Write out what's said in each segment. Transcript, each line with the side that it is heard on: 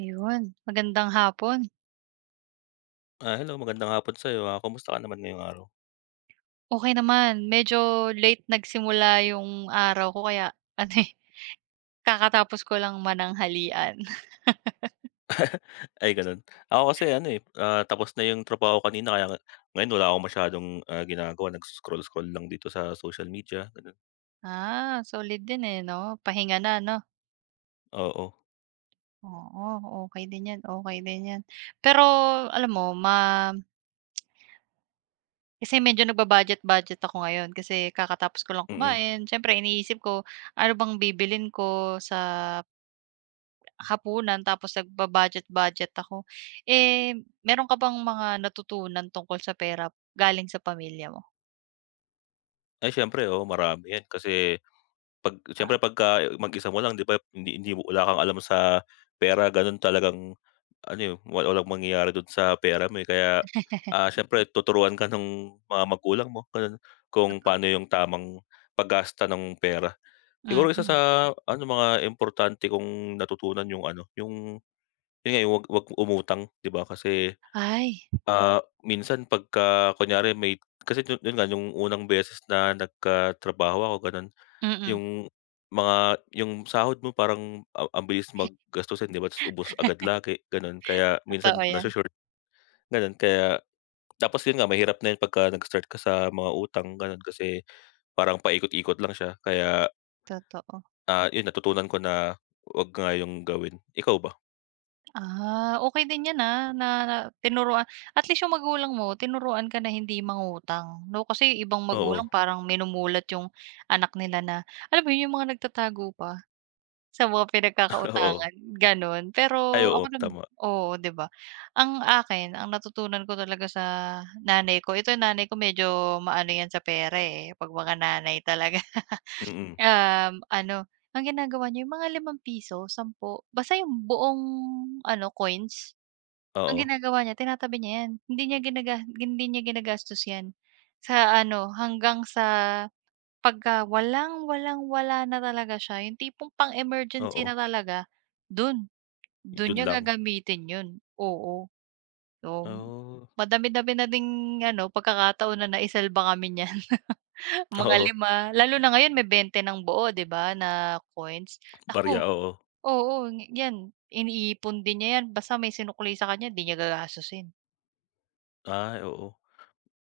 right: Ayun, magandang hapon.
left: Hello magandang hapon sa'yo, kamusta ka naman ngayong araw?
right: Okay naman, medyo late nagsimula yung araw ko kaya ano, eh, kakatapos ko lang mananghalian.
left: Ay gano'n. Ako kasi ano, eh, tapos na yung trabaho kanina kaya nga ngayon wala akong masyadong, ginagawa nagso-scroll-scroll lang dito sa social media gano'n,
right: Ah, solid din, eh, 'no? Pahinga na 'no?
left: oo,
right: Oo, okey din 'yan, okey din 'yan. Pero alam mo ma kasi medyo nagba-budget-budget ako ngayon kasi kakatapos ko lang
left: mm.
right: kumain. Siyempre iniisip ko, ano bang bibilin ko sa hapunan tapos nagba-budget-budget ako. Eh, meron ka bang mga natutunan tungkol sa pera galing sa pamilya mo?
left: Ay siyempre oh marami 'yan kasi 'pag siyempre
right: Oo.
left: pagka mag-isa mo lang 'di ba hindi hindi mo wala kang alam sa pera gano'n talagang ano, eh, walang mangyayari do'n sa pera mo, eh, kaya, siyempre tuturuan ka ng mga magulang mo gano'n, kung
right: Totoo,
left: paano yung tamang paggasta ng pera. Siguro isa
right: mm.
left: sa ano, mga importante kong natutunan yung ano, yung yun nga, yung 'wag umutang, 'di ba? Kasi,
right: Ay,
left: ah, minsan pagka kunyari may kasi yun yun nga, yung unang beses na nagkatrabaho ako gano'n,
right: mm.
left: yung mga yung sahod mo parang ang bilis mag 'di ba? Ta's ubos agad lagi, gano'n. Kaya
right: Totoo
left: minsan
right: 'yan,
left: naso-short, gano'n. Kaya tapos yun nga, mahirap na yun pagka nag-start ka sa mga utang, gano'n. Kasi parang paikot-ikot lang siya kaya
right: totoo.
left: 'Yun natutunan ko na 'wag nga yung gawin. Ikaw ba?
right: Ah, okay din 'yan, ah, na na tinuruan at least yung magulang mo tinuruan ka na hindi mangutang 'no, kasi ibang
left: Oo,
right: magulang parang minumulat yung anak nila na alam mo 'yun, yung mga nagtatago pa. Sa mga
left: oo.
right: pinagkakautangan, gano'n.
left: Ay
right: Pero
left: oo,
right: ako nam
left: tama.
right: oo, 'di ba? Ang akin, ang natutunan ko talaga sa nanay ko, ito yung nanay ko medyo maano 'yan sa pera, eh, 'pag mga nanay talaga.
left: Mm,
right: Um, ano, ang ginagawa niya yung mga limang piso 10, basta yung buong ano, coins. Ang
left: oo,
right: ginagawa niya tinatabi niya 'yan, hindi niya ginagastos 'yan. Sa ano, hanggang sa pagka walang-walang-wala na talaga siya, yung tipong pang-emergency
left: oo,
right: na talaga, dun, dun
left: dun
right: niya
left: lang.
right: gagamitin yun, oo. So,
left: Oh,
right: madami-dami na ding ano, pagkakataon na naisalba kami niyan, mga
left: oo,
right: lima lalo na ngayon may 20 ng buo 'di ba na coins. Naku,
left: barya, oo.
right: oo, yan iniipon din niya yan basta may sinukli sa kanya 'di niya gagastusin.
left: Ay, oo.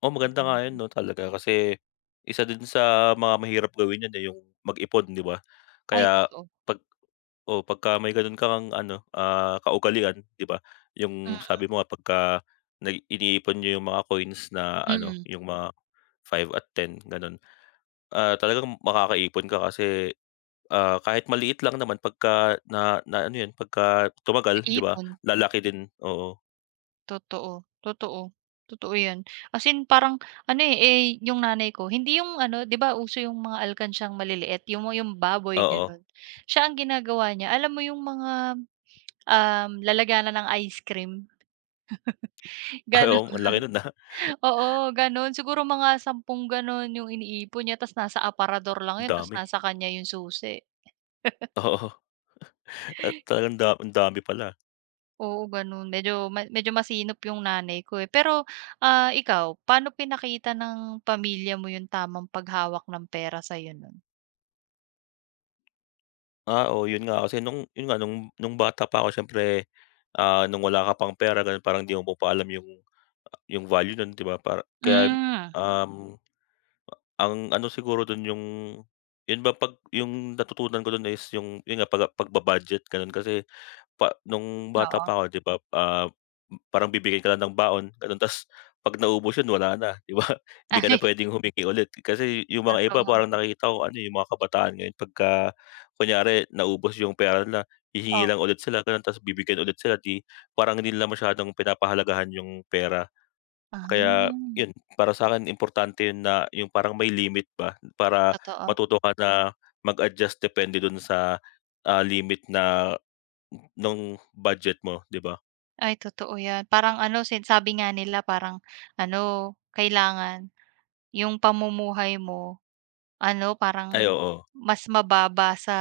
left: Oh, maganda nga 'yun
right: Mm.
left: 'no talaga kasi isa din sa mga mahirap gawin 'yun, eh, yung mag-ipon, 'di ba?
right: Ay
left: Kaya
right: totoo.
left: 'pag oh pagka may gano'n kang ano, kaugalian, 'di ba,
right: Mm,
left: yung sabi mo nga pagka iniipon niyo yung mga coins na ano,
right: mm,
left: yung mga 5 at 10 gano'n. Talagang makakaipon ka kasi, kahit maliit lang naman pagka na na ano 'yun, pagka tumagal 'di ba,
right: naipon.
left: lalaki din, oo,
right: Totoo, totoo. Totoo 'yan. As in parang ano, eh, yung nanay ko hindi yung ano 'di ba uso yung mga alkansyang maliliit, yung baboy
left: oo.
right: gano'n. Siya ang ginagawa niya, alam mo yung mga, lalaganan ng ice cream,
left: Ay,
right: gano'n.
left: oo, ang laki nun,
right: Oo, gano'n. Siguro mga sampung gano'n yung iniipon niya ta's nasa aparador lang 'yun ta's
left: dami.
right: nasa kanya yung susi.
left: Oo, at talagang ang dami pala.
right: Oo, gano'n. Medyo ma medyo masinop yung nanay ko, eh. Pero, ah, ikaw, paano pinakita ng pamilya mo yung tamang paghawak ng pera sa'yo nun?
left: Oo, 'yun nga kasi nung 'yun nga nung bata pa ako siyempre, nung wala ka pang pera gano'n parang 'di mo pa alam 'yung value nun 'di ba para kaya,
right: Hmm,
left: um ang ano siguro dun yung yun ba 'pag yung natutunan ko dun is yung yun nga pagba-budget ganun kasi pa nung bata
right: oo.
left: pa ako 'di ba, parang bibigyan ka lang ng baon ganun ta's 'pag naubos yun wala na 'di ba? Hindi ka na
right: Ay,
left: puwedeng humingi ulit kasi yung mga iba
right: totoo.
left: parang nakikita ko ano, eh, yung mga kabataan ngayon pagka kunyari naubos yung pera nila
right: Oh,
left: hihingi lang ulit sila ganun ta's bibigyan ulit sila 'di parang hindi nila masyadong pinapahalagahan yung pera. Kaya
right: ah,
left: yun, para sa'kin importante yun na yung parang may limit ba, para
right: totoo.
left: matuto ka na mag-adjust depende dun sa, limit na ng budget mo, 'di ba?
right: Ay, totoo 'yan. Parang ano, sin sabi nga nila parang ano, kailangan yung pamumuhay mo, ano
left: Ay
right: parang
left: oo,
right: mas mababa sa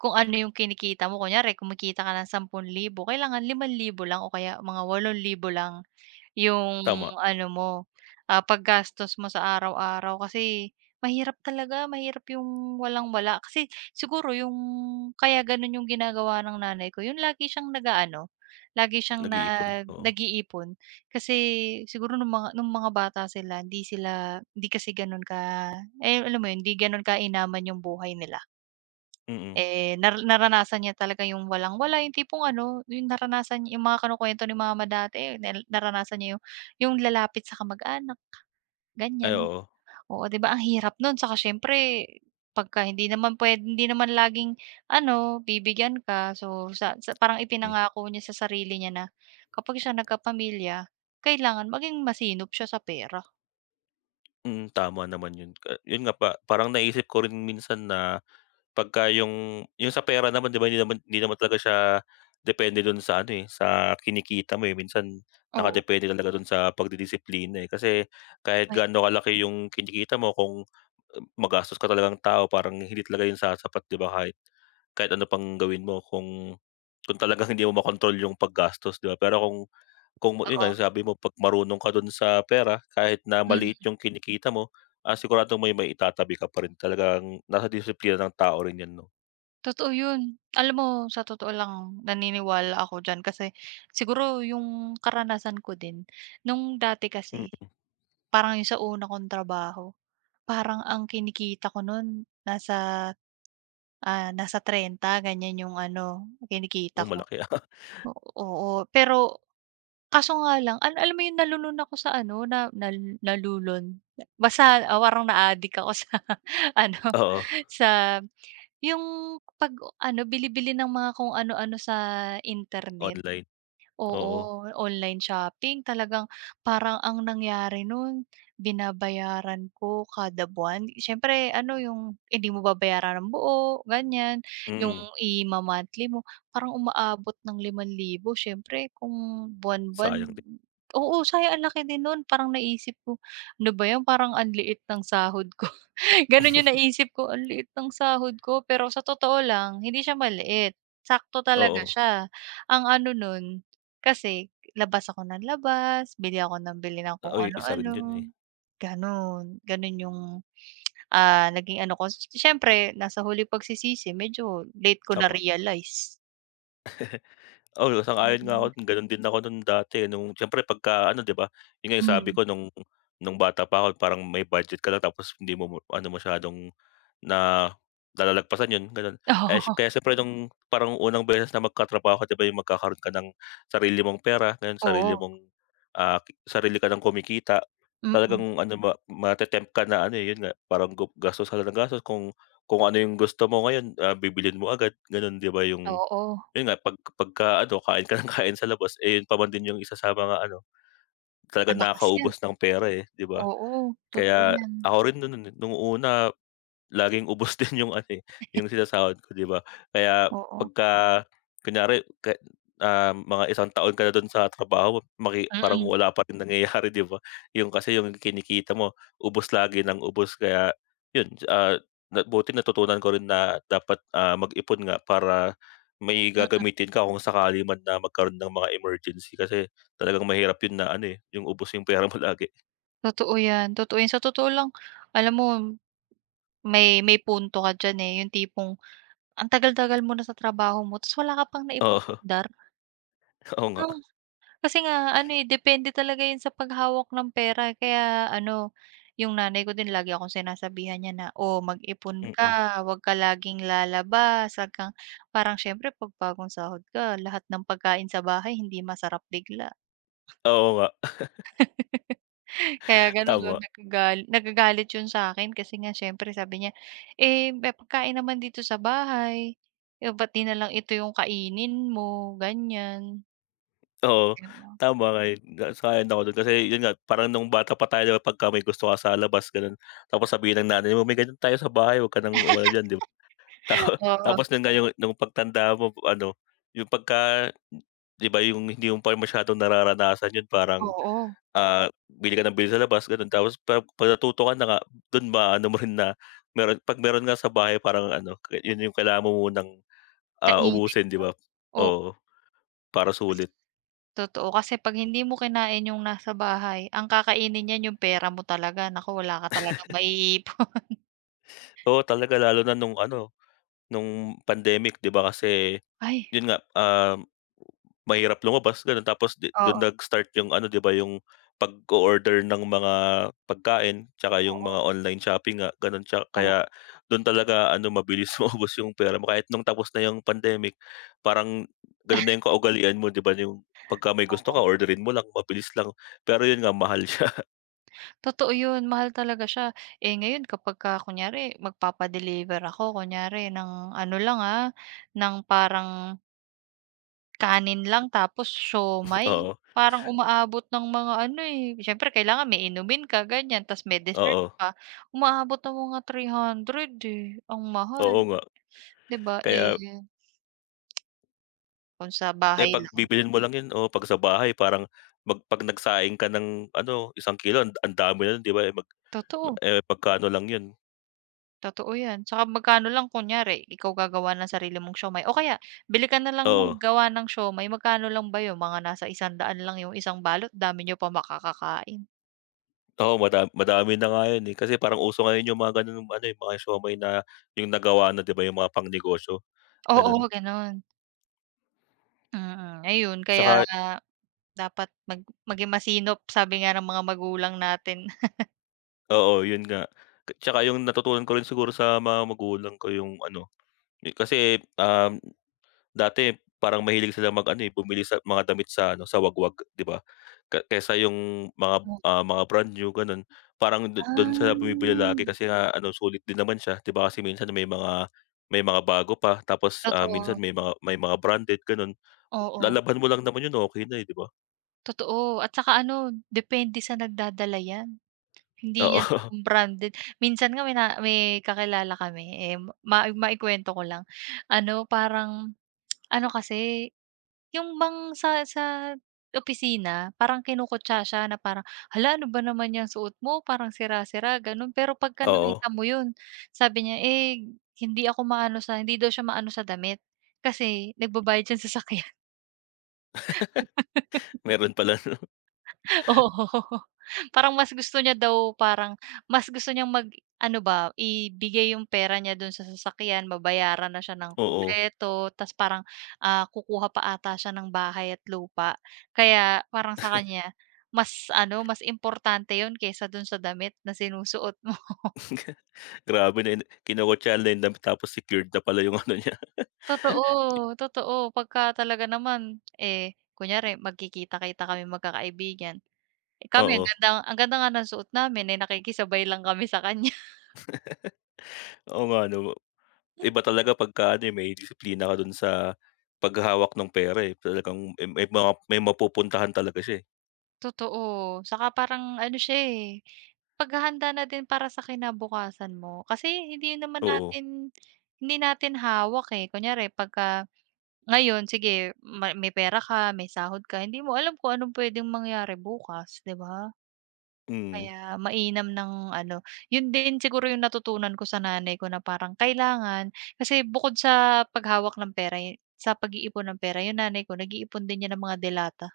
right: kung ano yung kinikita mo. Kunyari kumikita ka ng ₱10,000 kailangan limang libo lang o kaya mga walong libo lang. Yung
left: tama,
right: ano mo, ah, paggastos mo sa araw-araw kasi mahirap talaga, mahirap yung walang-wala. Kasi siguro yung kaya gano'n yung ginagawa ng nanay ko, yun lagi siyang nag-aano, lagi siyang
left: nag-iipon,
right: nag
left: oo.
right: nag-iipon. Kasi siguro nung mga bata sila hindi kasi gano'n ka eh, alam mo yun, hindi gano'n kainaman yung buhay nila.
left: Mm,
right: Eh, naranasan niya talaga yung walang-wala, yung tipong ano, yung naranasan niya yung mga kinukuwento ni mama dati, naranasan niya yung lalapit sa kamag-anak,
left: ay
right: ganyan.
left: oo,
right: Oo, 'di ba ang hirap nun saka siyempre pagka hindi naman pwede hindi naman laging ano, bibigyan ka. So, sa parang
left: hmm,
right: ipinangako niya sa sarili niya na kapag siya nagkapamilya, kailangan maging masinop siya sa pera.
left: mm, tama naman yun. Yun nga pa parang naisip ko rin minsan na pagka yung sa pera naman 'di ba, hindi naman talaga siya depende don sa ano, eh, sa kinikita mo, eh, minsan
right: Oo,
left: nakadepende talaga don sa pagdidisiplina, eh. Kasi kahit
right: ay
left: gaano kalaki yung kinikita mo kung magastos ka talagang tao parang hindi talaga yun sasapat 'di ba, kahit kahit ano pang gawin mo kung talagang hindi mo makontrol yung paggastos 'di ba. Pero kung yun nga,
right: oo.
left: yung sabi mo 'pag marunong ka dun sa pera kahit na
right: Mm.
left: maliit yung kinikita mo, siguradong may itatabi ka pa rin. Talagang nasa disiplina ng tao rin yan 'no?
right: Totoo 'yun. Alam mo sa totoo lang naniniwala ako diyan kasi siguro yung karanasan ko din nung dati kasi
left: Mm,
right: parang yung sa una kong trabaho, parang ang kinikita ko nun nasa, ah, nasa trenta ganyan yung ano kinikita
left: nung
right: ko.
left: malaki,
right: Oo, oo. Pero kaso nga lang alam mo yung nalulun ako sa ano na nal nalulun basta ah, parang na-adik ako sa ano
left: oo,
right: sa yung 'pag ano, bili-bili ng mga kung ano-ano sa internet.
left: online,
right: Oo,
left: oo,
right: online shopping talagang parang ang nangyari nun binabayaran ko kada buwan. Siyempre ano yung hindi mo babayaran ng buo, ganyan. Yung
left: mm,
right: ima-monthly mo parang umaabot ng 5,000 siyempre kung buwan-buwan
left: sayang din.
right: oo, sayang ang laki din nun. Parang naisip ko, "Ano ba 'yan parang ang liit ng sahod ko." Gano'n yung naisip ko, "Ang liit ng sahod ko." Pero sa totoo lang hindi siya maliit, sakto talaga
left: Oo,
right: siya. Ang ano nun kasi labas ako ng labas, bili ako ng bili ng kung
left: uy, isa rin yun,
right: ano-ano,
left: eh,
right: gano'n. Gano'n yung, ah, naging ano ko. Siyempre nasa huli pagsisisi medyo late ko
left: tama.
right: na-realize.
left: Oo, sang-ayon nga ako,
right: Mm.
left: gano'n din ako nung dati, eh, nung siyempre pagka ano 'di ba, 'yun nga yung sabi
right: Hmm.
left: ko nung bata pa ako parang may budget ka lang tapos hindi mo ano masyadong na nalalagpasan 'yun gano'n. Eh,
right: Oo,
left: kaya siyempre nung parang unang beses na magkatrabaho ka 'di ba yung magkakaroon ka ng sarili mong pera, ngayon
right: oo.
left: sarili mong, sarili ka ng kumikita,
right: Mm.
left: talagang ano mate ka na ano, eh, 'yun nga parang gastos ka lang ng gastos kung ano yung gusto mo ngayon, bibilhin mo agad gano'n 'di ba yung
right: Oo,
left: yun nga, pagka ano, kain ka ng kain sa labas, eh, yun pa man din yung isa sa mga ano, talagang
right: malakas 'yan.
left: nakakaubos ng pera, eh, 'di ba?
right: Oo, totoo
left: Kaya
right: 'yan.
left: ako rin nun nun nung una laging ubos din yung ano, eh, yung sinasahod ko, 'di ba? Kaya
right: Oo.
left: pagka kunyari ka mga isang taon ka na dun sa trabaho parang
right: Mm,
left: wala pa rin nangyayari, 'di ba? Yung kasi yung kinikita mo ubos lagi ng ubos kaya yun, na buti natutunan ko rin na dapat, mag-ipon nga para may
right: mm.
left: gagamitin ka kung sakali man na magkaroon ng mga emergency kasi talagang mahirap yun na ano, eh, yung ubos yung pera mo lagi.
right: Totoo 'yan, totoo 'yan. Sa totoo lang, alam mo may punto ka diyan, eh, yung tipong ang tagal-tagal mo na sa trabaho mo ta's wala ka pang
left: Oo,
right: naipupundar.
left: oo nga,
right: Kasi nga ano, eh, depende talaga 'yun sa paghawak ng pera, eh, kaya ano, yung nanay ko din lagi akong sinasabihan niya na, "Oh, mag-ipon
left: mm.
right: ka, wag ka laging lalabas, wag kang" parang siyempre 'pag bagong sahod ka lahat ng pagkain sa bahay hindi masarap bigla.
left: Oo nga,
right: Kaya gano'n
left: tama.
right: nagagalit 'yun sa akin kasi nga siyempre sabi niya, "Eh, may pagkain naman dito sa bahay, eh, ba't 'di nalang ito yung kainin mo?" ganyan
left: Oo,
right: 'di ba?
left: tama ka, eh, na sang-ayon ako do'n kasi yun nga parang nung bata pa tayo 'di ba pagka may gusto ka sa labas gano'n, tapos sabihin ng nanay mo, "May ganito tayo sa bahay, 'wag ka ng umano diyan," 'di ba? Tapo
right: Oo,
left: Tapos nung nga nung pagtanda mo ano, yung pagka 'di ba yung hindi mo pa masyadong nararanasan yun parang,
right: oo,
left: bili ka ng bili sa labas gano'n tapos pag pag natuto ka na nga dun maaano mo rin na meron 'pag meron nga sa bahay parang ano, yun yung kailangan mo munang,
right: kainin
left: ubusin 'di ba?
right: 'no.
left: Oo, para
right: Kas
left: sulit.
right: totoo kasi 'pag hindi mo kinain yung nasa bahay, ang kakainin niyan yung pera mo talaga, naku wala ka talagang maiipon.
left: Oo, talaga lalo na nung ano nung pandemic 'di ba kasi
right: Ay,
left: yun nga, mahirap lumabas gano'n tapos dun
right: oo,
left: nag-start yung ano 'di ba yung pag order ng mga pagkain tsaka yung
right: oo,
left: mga online shopping nga gano'n
right: oo,
left: kaya dun talaga ano mabilis maubos yung pera mo kahit nung tapos na yung pandemic parang gano'n na yung kaugalian mo 'di ba yung pagka may gusto
right: oo.
left: ka orderin mo lang mabilis lang pero yun nga mahal siya.
right: Totoo yun, mahal talaga siya. Eh, ngayon kapagka kunyari magpapa-deliver ako kunyari ng ano lang, ah, ng parang kanin lang tapos siomai,
left: Oo,
right: parang umaabot ng mga ano, eh, siyempre kailangan may inumin ka ganyan, tas may dessert
left: oo,
right: pa, umaabot ng mga 300 eh, ang
left: oo
right: mahal.
left: nga
right: 'Di ba,
left: kaya
right: eh, kung sa
left: eh,
right: bahay
left: 'pag
right: lang
left: bibilhin mo lang 'yun o 'pag sa bahay parang 'pag nagsaing ka ng ano, isang kilo ang dami na nun 'di ba, eh,
right: totoo,
left: eh, magkano lang 'yun.
right: totoo 'yan. Tsaka magkano lang kunyari ikaw gagawa ng sarili mong siomai o kaya bili ka na lang ng
left: Oo,
right: gawa ng siomai, magkano lang ba 'yun, mga nasa 100 lang 'yung isang balot, dami niyo pa makakakain.
left: oo madami na nga 'yun, eh, kasi parang uso ngayon 'yung mga gano'ng ano, eh, mga siomai na 'yung nagawa na 'di ba, 'yung mga pangnegosyo, gano'n.
right: Oo, gano'n. Mm, ayun kaya
left: Tsaka
right: dapat mag maging masinop sabi nga ng mga magulang natin.
left: oo 'yun nga, tsaka 'yung natutunan ko rin siguro sa mga magulang ko 'yung ano, eh, kasi, dati parang mahilig sila ano, eh, bumili sa mga damit sa ano, sa Wagwag, 'di ba? Kaysa yung mga,
right: Oh,
left: mga brand new gano'n, parang do'n sila bumibili
right: ah,
left: lagi kasi nga ano, sulit din naman siya, 'di ba? Kasi minsan may mga bago pa tapos, minsan
right: totoo,
left: may mga branded gano'n.
right: oo,
left: Lalaban mo lang naman 'yun, okay na, eh, 'di ba?
right: totoo at saka ano depende sa nagdadala 'yan. Hindi
left: Oo,
right: yan sa kung branded. Minsan nga may na may kakilala kami, eh, maikwento ko lang. Ano, parang ano kasi, yung bang sa opisina parang kinukutya siya na parang, "Hala, ano ba naman yung suot mo, parang sira-sira," gano'n. Pero pagka
left: oo.
right: nakita mo 'yun, sabi niya, eh, hindi ako maano sa hindi daw siya maano sa damit kasi nagbabayad siya sa sasakyan.
left: Meron pala, no,
right: Oo. Parang mas gusto niya daw parang mas gusto niyang mag-ano ba, ibigay yung pera niya dun sa sasakyan, babayaran na siya ng
left: oo.
right: kumpleto, ta's parang, ah, kukuha pa ata siya ng bahay at lupa. Kaya parang sa kanya, mas ano, mas importante yun kaysa dun sa damit na sinusuot mo.
left: Grabe na kinokotsahan na yung tapos secured na pala yung ano niya.
right: Totoo, totoo. Pagka talaga naman, eh, kunyari magkikita-kita kami magkakaibigan, eh, kami
left: Oo.
right: ang ganda nga ng suot namin, eh, nakikisabay lang kami sa kanya.
left: Oo nga 'no. Iba talaga pagka ano, eh, may disiplina ka dun sa paghahawak ng pera, eh. Talagang may mga may mapupuntahan talaga siya, eh.
right: Totoo, saka parang ano siya, eh, paghahanda na din para sa kinabukasan mo. Kasi hindi naman
left: Oo,
right: natin hindi natin hawak, eh. Kunyari pagka ngayon sige ma may pera ka, may sahod ka, hindi mo alam kung anong puwedeng mangyari bukas, 'di ba?
left: mm.
right: Kaya mainam ng ano, 'yun din siguro 'yung natutunan ko sa nanay ko na parang kailangan kasi bukod sa paghawak ng pera, y- sa pag-iipon ng pera 'yung nanay ko nag-iipon din niya ng mga delata.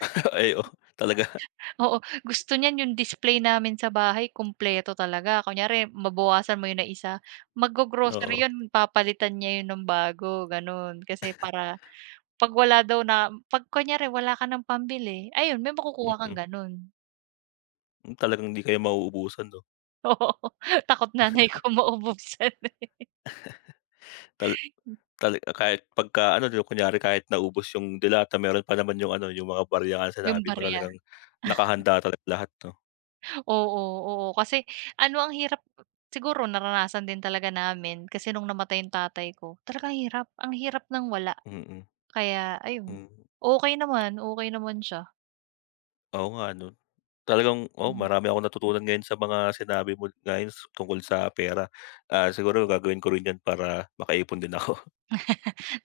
left: Ay, oo, talaga,
right: Oo, gusto niyan yung display namin sa bahay kumpleto talaga. Kunyari mabawasan mo yun na isa, maggo-grocery
left: oo,
right: yun papalitan niya yun ng bago, gano'n. Kasi para 'pag wala daw na 'pag kunyari wala ka ng pambili, ayun may makukuha
left: mm-mm,
right: kang
left: mm.
right: gano'n.
left: Hmm, talagang hindi kayo mauubusan 'no.
right: Oo, takot nanay ko maubusan, eh,
left: Tal Tala kahit pagka ano 'di ba, kunyari kahit naubos yung delata meron pa naman yung ano, yung mga barya nga na
right: yung
left: sinabi mo
right: barya.
left: talagang nakahanda talaga lahat 'no.
right: Oo, oo, kasi ano ang hirap siguro naranasan din talaga namin kasi nung namatay yung tatay ko, talagang hirap, ang hirap ng wala.
left: Mm-mm.
right: Kaya
left: Mm,
right: ayun,
left: hmm.
right: okey naman siya.
left: Oo nga 'no. Talagang oo,
right: Hmm.
left: marami akong natutunan ngayon sa mga sinabi mo ngayon tungkol sa pera. Siguro gagawin ko rin 'yan para makaipon din ako.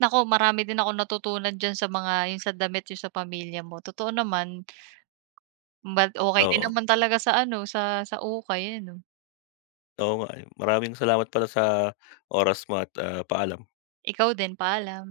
right: Naku, marami din akong natutunan diyan sa mga yung sa damit, yung sa pamilya mo. Totoo naman, but okey din
left: Oo,
right: naman talaga sa ano, sa ukay ano.
left: oo nga, eh. Maraming salamat pala sa oras mo at, paalam.
right: Ikaw din, paalam.